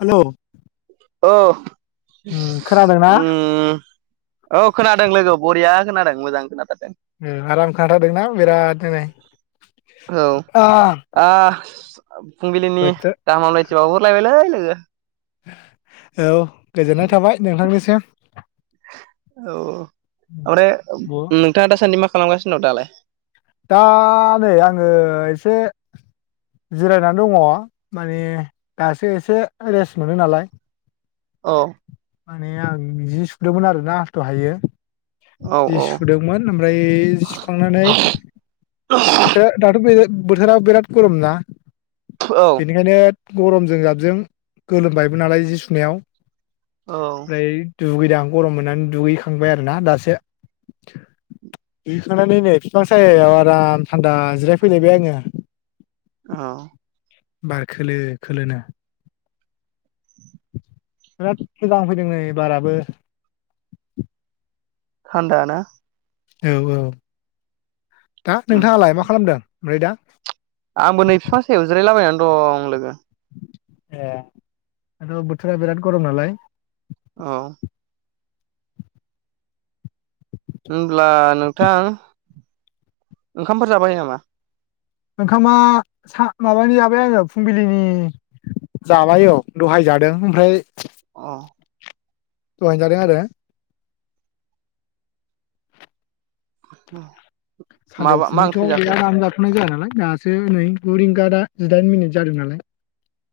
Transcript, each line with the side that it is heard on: left: हेल'
right: ओउम
left: खोनादोंना
right: औ खोनादों लोगो बरिया खोनादों मोजां खोनादों
left: आराम खोनादोंना बिरादनो
right: औ आ फुंबिलिनि
left: बोथोर
right: गाहामलायथि बावहरलायबायलै लोगो
left: औ गोजोननाय थाबाय नोंथांनिसिम
right: औ ओमफ्राय नोंथाङा दासान्दि मा खालामगासिनो दं दालाय
left: दा नै आङो एसे जिरायनानै दङ माने दासो एसे रेस्ट मोनो नालाय
right: औ
left: माने आं जि सुदोंमोन आरोना दहायो
right: औ
left: जि
right: औ
left: सुदोंमोन ओमफ्राय जि सुखांनानै [unintelligible] दाथ' बे बोथोरा बिराद गरमना
right: औ
left: बेनिखायनो गरमजों जाबजों गोलोमबायबो नालाय जि सुनायाव
right: औ
left: ओमफ्राय दुगैदां गरम मोननानै दुगैखांबाय आरोना दासो दुगैखांनानै नै बिफां सायाव आराम थान्दा जिराय फैलायबाय आङो
right: औ
left: बार खोलो खोलो नो बिराद मोजां फैदों नै बाराबो
right: थान्दा ना
left: औ औ दा नोंथाङालाय मा खालामदों ओमफ्राय दा
right: आंबो नै बिफा सायाव जिरायलाबायनानै दं लोगो
left: ए औ बोथोरा बिराद गरम नालाय
right: औ होब्ला नोंथां ओंखामफोर जाबाय नामा?
left: ओंखामा सा-माबानि जाबाय आङो फुंबिलिनि जाबाय औ दहाय जादों ओमफ्राय
right: अ
left: दहाय जादों आरो
right: उम
left: सानजौफुनिथ' बेया दानजाथ'नाय जाया नालाय दासो नै गु रिंगा दा जिदाइन मिनिट जादों नालाय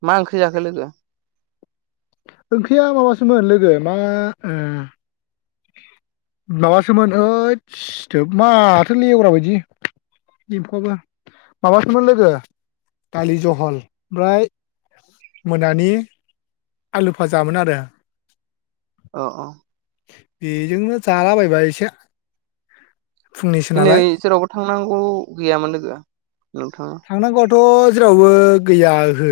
right: मा ओंख्रि जाखो लोगो
left: ओंख्रिया माबासोमोन लोगो मा ओ माबासोमोन ओयद [unintelligible] एम्फौआबो माबासोमोन लोगो दालि जहल मफ्राय मोनानि आलु फाजामोन आरो
right: अ अ
left: बेजोंनो जालाबायबाय एसे फुंनिसो
right: दिनै
left: नालाय
right: जेरावबो थांनांगौ गैयामोन लोगो नोंथाङा
left: थांनांगौआथ' जेरावबो गैया ओहो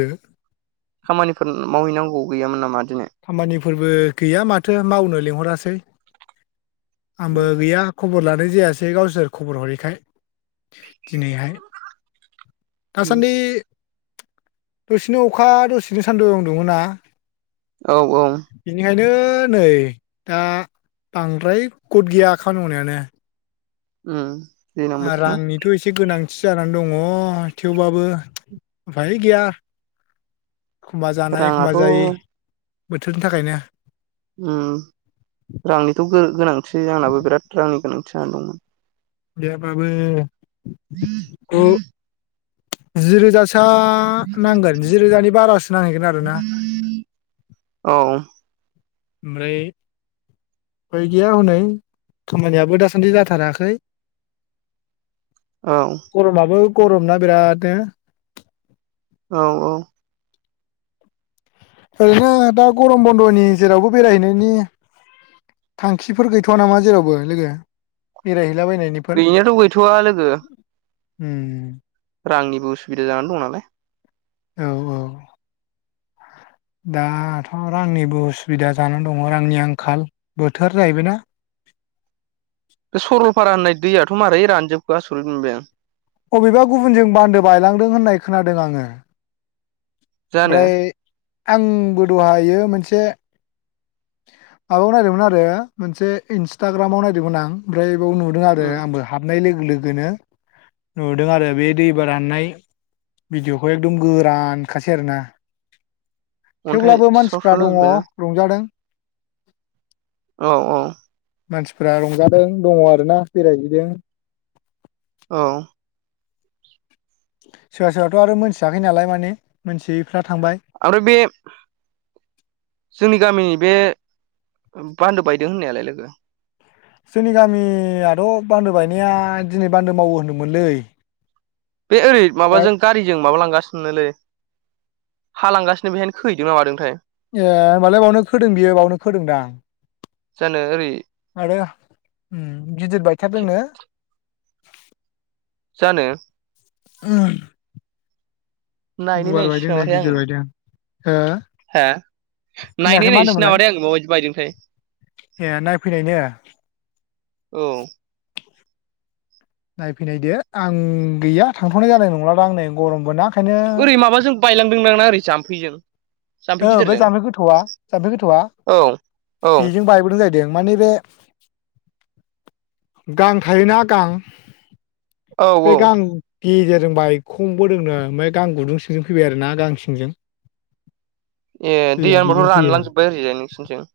right: खामानिफोर मावहैनांगौ गैयामोन नामा दिनै
left: खामानिफोरबो गैया माथो मावनो लिंहरासै आंबो
right: उम
left: गैया खबर लान मानो जायासै गावसोर खबर हरैखाय दिनैहाय
right: उम
left: दासान्दि दसेनो अखा दसेनो सान्दुं दुङोना
right: औ औ
left: बेनो नै दा बांद्राय गद गैया खामानि मावनायानो
right: उम दैज्लां बोथोर ना
left: रांनिथ' एसे गोनां खाथि जानानै दङ थेवबाबो उफाय गैया एखमबा जानाय
right: राङाथ'
left: एखमबा जायि
right: उम
left: बोथोरनि थाखायनो
right: उम रांनिथ' गो-गोनांथि आंनाबो बिराद रांनि गोनांथि जानादोंमोन
left: गैयाबाबो
right: [unintelligible]
left: जिरोजास आ नांगोन जिरोजानि बारासो नांहैगोन आरोना
right: औ।
left: आमफ्राय अफाय गैया हनै खामानियाबो दासान्दि जाथाराखै।
right: औ
left: गरमाबो गरमना बिरादनो।
right: औ औ।
left: ओरैनो दा गरम बन्द'नि जेरावबो बेरायहैनायनि थांखिफोर गैथ'वा नामा जेरावबो लोगो बेराय
right: गैनायाथ' गैथ'वआ लोगो।
left: उम
right: रांनिबो उसुबिदा जानानै दं नालाय।
left: औ औ। दाथ' रांनिबो उसुबिदा जानानै दङ रांनि आंखाल बोथोर जाहैबायना।
right: बे सरलपारा होननाय दैयाथ' मारै रानजोबखो आसरिथ मोनबाय आं।
left: अबेबा गुबुनजों बान्दो बायलांदों होननाय खोनादों आङो।
right: जानो
left: ओमफ्राय आंबो दहायो मोनसे माबायाव नायदोंमोन आरो मोनसे इन्स्टाग्रामाव नायदोंमोन आं ओमफ्राय बाव नुदों आरो
right: उम
left: आंबो हाबनाय लोगो लोगोनो नुदों आरो बे दै बा राननाय भिडिअखौ एकदम गोरानखासै आरोना।
right: अन्थाइ
left: थेवब्लाबो
right: स्र'
left: मानसिफ्रा
right: स्र'
left: दङ
right: जाजोब्बायना
left: रंजादों।
right: औ औ।
left: मानसिफ्रा रंजादों दङ आरोना बेरायहैदों।
right: औ।
left: सोरबा सोरबथ' आरो मोनथियाखै नालाय माने मोनथियै
right: आमफ्राय बे जोंनि गामिनि बे बान्दो बायदों होननायालाय लोगो?
left: जोंनि गामियाथ' बान्दो बायनाया दिनै बान्दो मावो होनदोंमोनलै।
right: बे ओय
left: ओमफ्राय
right: माबाजों गारिजों माबालांगासिनोलै। हा लांगासिनो बेहायनो खैहोदोंना मादोंथाय।
left: ए होमबालाय बेयावनो खोदों बियो बावनो खोदोंदां
right: जानो ओरै
left: आरो। उम गिदिर बायथारदोंनो।
right: जानो।
left: [unintelligible] गुवार बायदोंनो गिदिर बायदों। ओ
right: हो
left: खोनायाखै
right: नायनाय
left: मा
right: नायसै
left: होनदोंमोनलाय
right: नामाथाय आं माबायदि बायदोंथाय।
left: ए नायफैनायनो।
right: औ।
left: नायफैनायदो आं गैया थांथ'नाय जानाय नंला दां नै गरमबोना।
right: ओरै माबाजों बायलांदोंदांना ओरै जाम्फैजों? जाम्फै
left: औ बे
right: गिदिरजों
left: जाम्फै गोथौआ जाम्फै गोथौआ
right: औ औ
left: बेजों बायबोदों जाहै दों माने बे गां थायोना गां।
right: औ
left: बे
right: औ
left: गां गेजेर जों बायखंबोदोंनो ओमफ्राय गां गुदुं सिंजों फैबाय आरोना गां सिंजों।
right: ए
left: दैया
right: दैयाहोनबाथ'
left: बेजों फैयो
right: रानलां जोब्बाय आरैजाय नोंसोरनिथिं।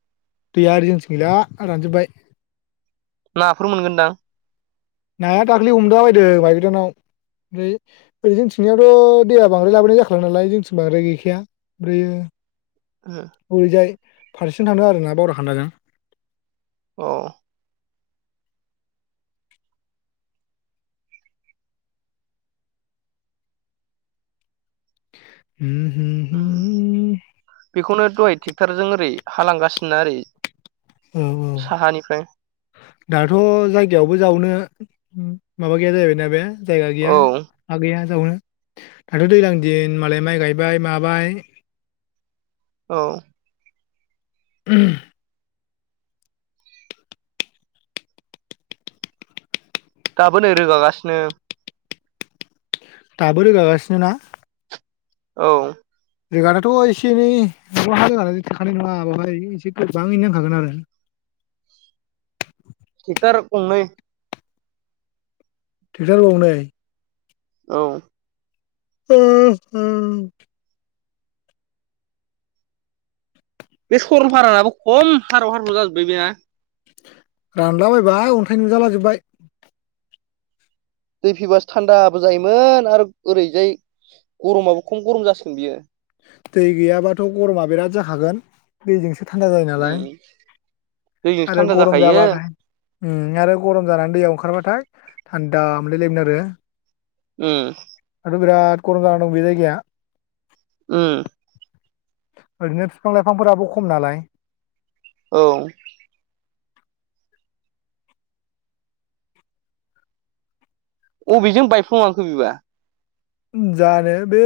left: दैया ओरै जोंथि गैला रानजोबबाय।
right: नाफोर मोनगोनदां?
left: नाया दाख्लै हमला बायदों बाइगोदानाव। ओमफ्राय ओरै जोंथिंनियाथ' दैया बांद्राय लाबोनाय जाखाला नालाय जोंथिं बांद्राय गैखाया ओमफ्रायो। हरैजाय फारसेथिं थांदों आरोना बावरा खान्दाजों?
right: औ। बेखौनो दहाय ट्रेक्ट'रजों ओरै हा लांगासिनोना ओरै
left: औ औ
right: साहानिफ्राय
left: दाथ' जायगायावबो जानो माबा गैया जाहैबायना बे जायगा गैया
right: औ
left: हा गैया जावनो दाथ' दैज्लां दिन मालाय माइ गायबाय माबाय
right: औ।
left: [inaudible]
right: दाबो नै रोगागासिनो।
left: दाबो रोगागासिनो ना।
right: औ।
left: रोगानाथ' एसे एनै रोगानानै थोखानाय नङा बैवहाय एसे गोबाङैनो नांखागोन आरो।
right: [inaudible] ट्रेक्टार गंनै
left: ट्रेक्टर गंनै
right: औ।
left: [inaudible]
right: बे सरलफारानाबो खम हाराव हाराव जाजोबबाय बे ना।
left: रानलाबायबाय अन्थाइ नुजाला जोबबाय।
right: दै फैबासो थान्दाबो जायोमोन आरो ओरैजाय। गरमाबो खम गरम जासिगोन बियो।
left: दै गैयाबाथ' गरमा बिराद जाखागोन दैजोंसो थान्दा जायो नालाय।
right: उम दैजोंसो
left: आरो
right: थान्दा
left: गरम
right: जाखायो
left: जाबाथाय आरो गरम जानानै दैयाव ओंखारबाथाय। थान्दा मोनलायलायमोन आरो।
right: [inaudible]
left: बिराद गरम जाना दं बे जायगाया
right: उम।
left: ओरैनो बिफां लाइफांफोराबो खम नालाय।
right: औ। अबेजों बायफ्लंलांखो बिबा
left: जानो बे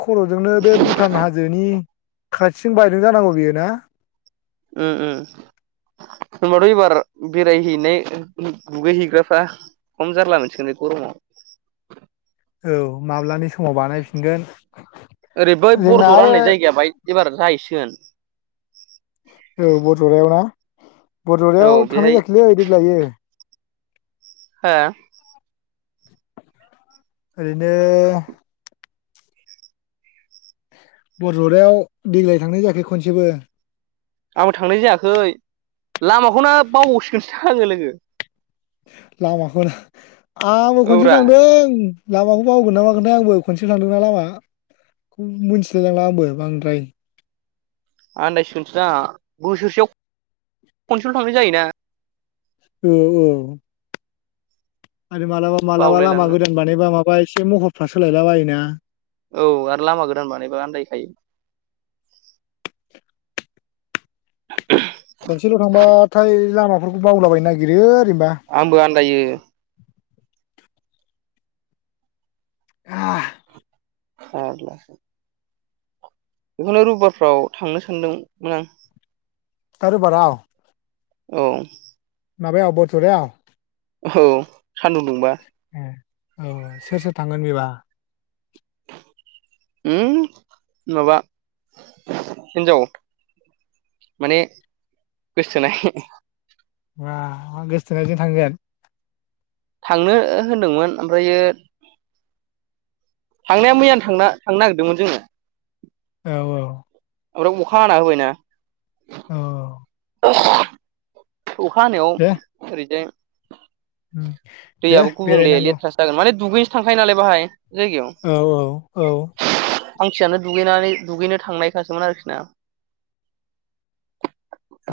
left: खर'जोंनो बे भुटान हाजोनि खाथिं बायदों जानांगौ बेयो ना
right: उ ओ होनबाथ' एबार बेरायहैनाय दुगैहैग्राफ्रा खम जारला मोनसिगोनले गरम औ
left: औ माब्लानि समाव बानायफिनगोन
right: ओरै बै
left: जोंना
right: बरजरा
left: आरो
right: होननाय जायगाया बाहाय एबार जाहैसिगोन
left: औ बड'लायाव ना बर'रायाव
right: औ
left: थांनाय
right: बेहाय
left: जाखैलै देग लायो
right: हा
left: ओरैनो बरजदायाव देग्लाय थांनाय जायाखै खनसेबो
right: आंबो थांनाय जायाखै लामाखौ नो बावबावसिगोनसो आङो लोगो
left: लामाखौनो आंबो खनसे
right: औब्रा
left: थांदों लामाखौ बावगोन ना मागोनथायाय आंबो खनसे थांदोंना लामा मिथिलायलांला आंबो बांद्राय
right: आन्दायसिगोन सो दा बोसोरसेयाव खनसेल' थांनाय जायोना
left: औ औ आरो मालाबा मालाबा लामा
right: बावलायलाङो
left: गोदान बानायबा माबा एसे महरफ्रा सोलायला बायोना
right: औ आरो लामा गोदान बानायबा आन्दायखायो [unintelligible]
left: खनसेल' थांबाथाय लामाफोरखौ बावलाबायनो नागिरो ओरैनोबा
right: आंबो आन्दायो
left: [unintelligible]
right: अह अह बेखौनो रबिबारफ्राव थांनो सानदोंमोन आं
left: दा रबिबाराव
right: औ।
left: माबायाव बरथ'रायाव
right: औ सान्दुं दुंबा
left: ए औ सोर सोर थांगोन बेबा
right: उम माबा हिनजाव माने गोसथोनाय
left: मा गोसथोनायजों थांगोन
right: थांनो होनदोंमोन ओमफ्रायो थांनाया मैयानो थांना थांनो नागिरदोंमोन जोङो
left: औ औ।
right: ओमफ्राय अखा हाना होबायना
left: औ।
right: अखा हानायाव
left: दे
right: ओरैजाय
left: उम दे
right: दैयाबो गुबुंले
left: बेरायनांगौ
right: लेथ्राासो जागोन माने दुगैनोसो थांखायो नालाय बाहाय जायगायाव
left: औ औ औ।
right: फांसियानो दुगैनानै दुगैनो थांनायखासोमोन आरोखि ना।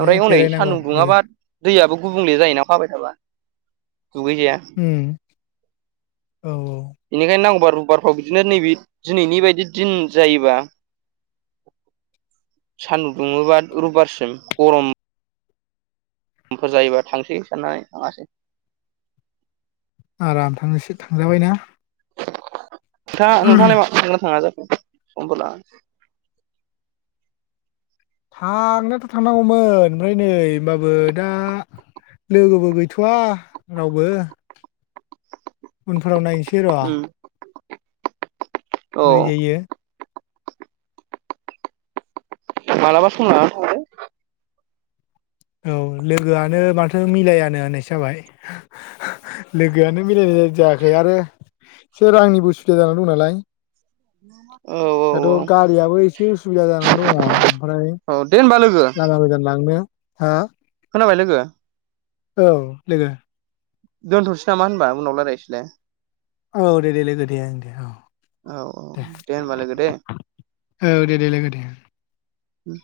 left: दे
right: हनै
left: बेरायनांगौ
right: सान्दुं
left: लोगो
right: दुङाबा दैयाबो गुबुंले जायोना हाबाय थाबा दुगैजाया।
left: उम औ औ।
right: रुबिबाराव बिदिनो नैबे दिनैनि बायदि दिन जायोबा सान्दुं दुङोबा रबिबारसिम गरम समफोर जायोबा थांसै साननानै थाङासै
left: आराम थांनोसै थांजाबायना
right: नोंथाङा नोंथाङालाय मा थांगोनना थाङा जाखो? अबोला
left: थांनायाथ' थांनांगौमोन ओमफ्राय नै होनबाबो दा लोगोबो गैथ'वा रावबो उनफोराव नायनो
right: उम औ
left: बोरै जायो
right: मालाबा सम लाना थांदो
left: औ लोगोआनो माथो मिलायानो होननायसो जाबाय लोगोआनो मिलायनाय जायाखै आरो एसे रांनिबो उसुबिदा जानानै दं नालाय।
right: औ औ
left: दाथ' गारियाबो एसे उसुबिदा जानानै दङ ओमफ्राय
right: औ औ दे होनबा लोगो
left: लामा गोजान लांनो हा
right: खोनाबाय लोगो
left: औ लोगो
right: दोनथ'नोसै नामा होनबा उनाव रायलायसैलाय
left: औ दे दे लोगो दे दे औ
right: औ औ
left: दे।
right: होनबा लोगो दे
left: औ दे दे लोगो दे
right: उम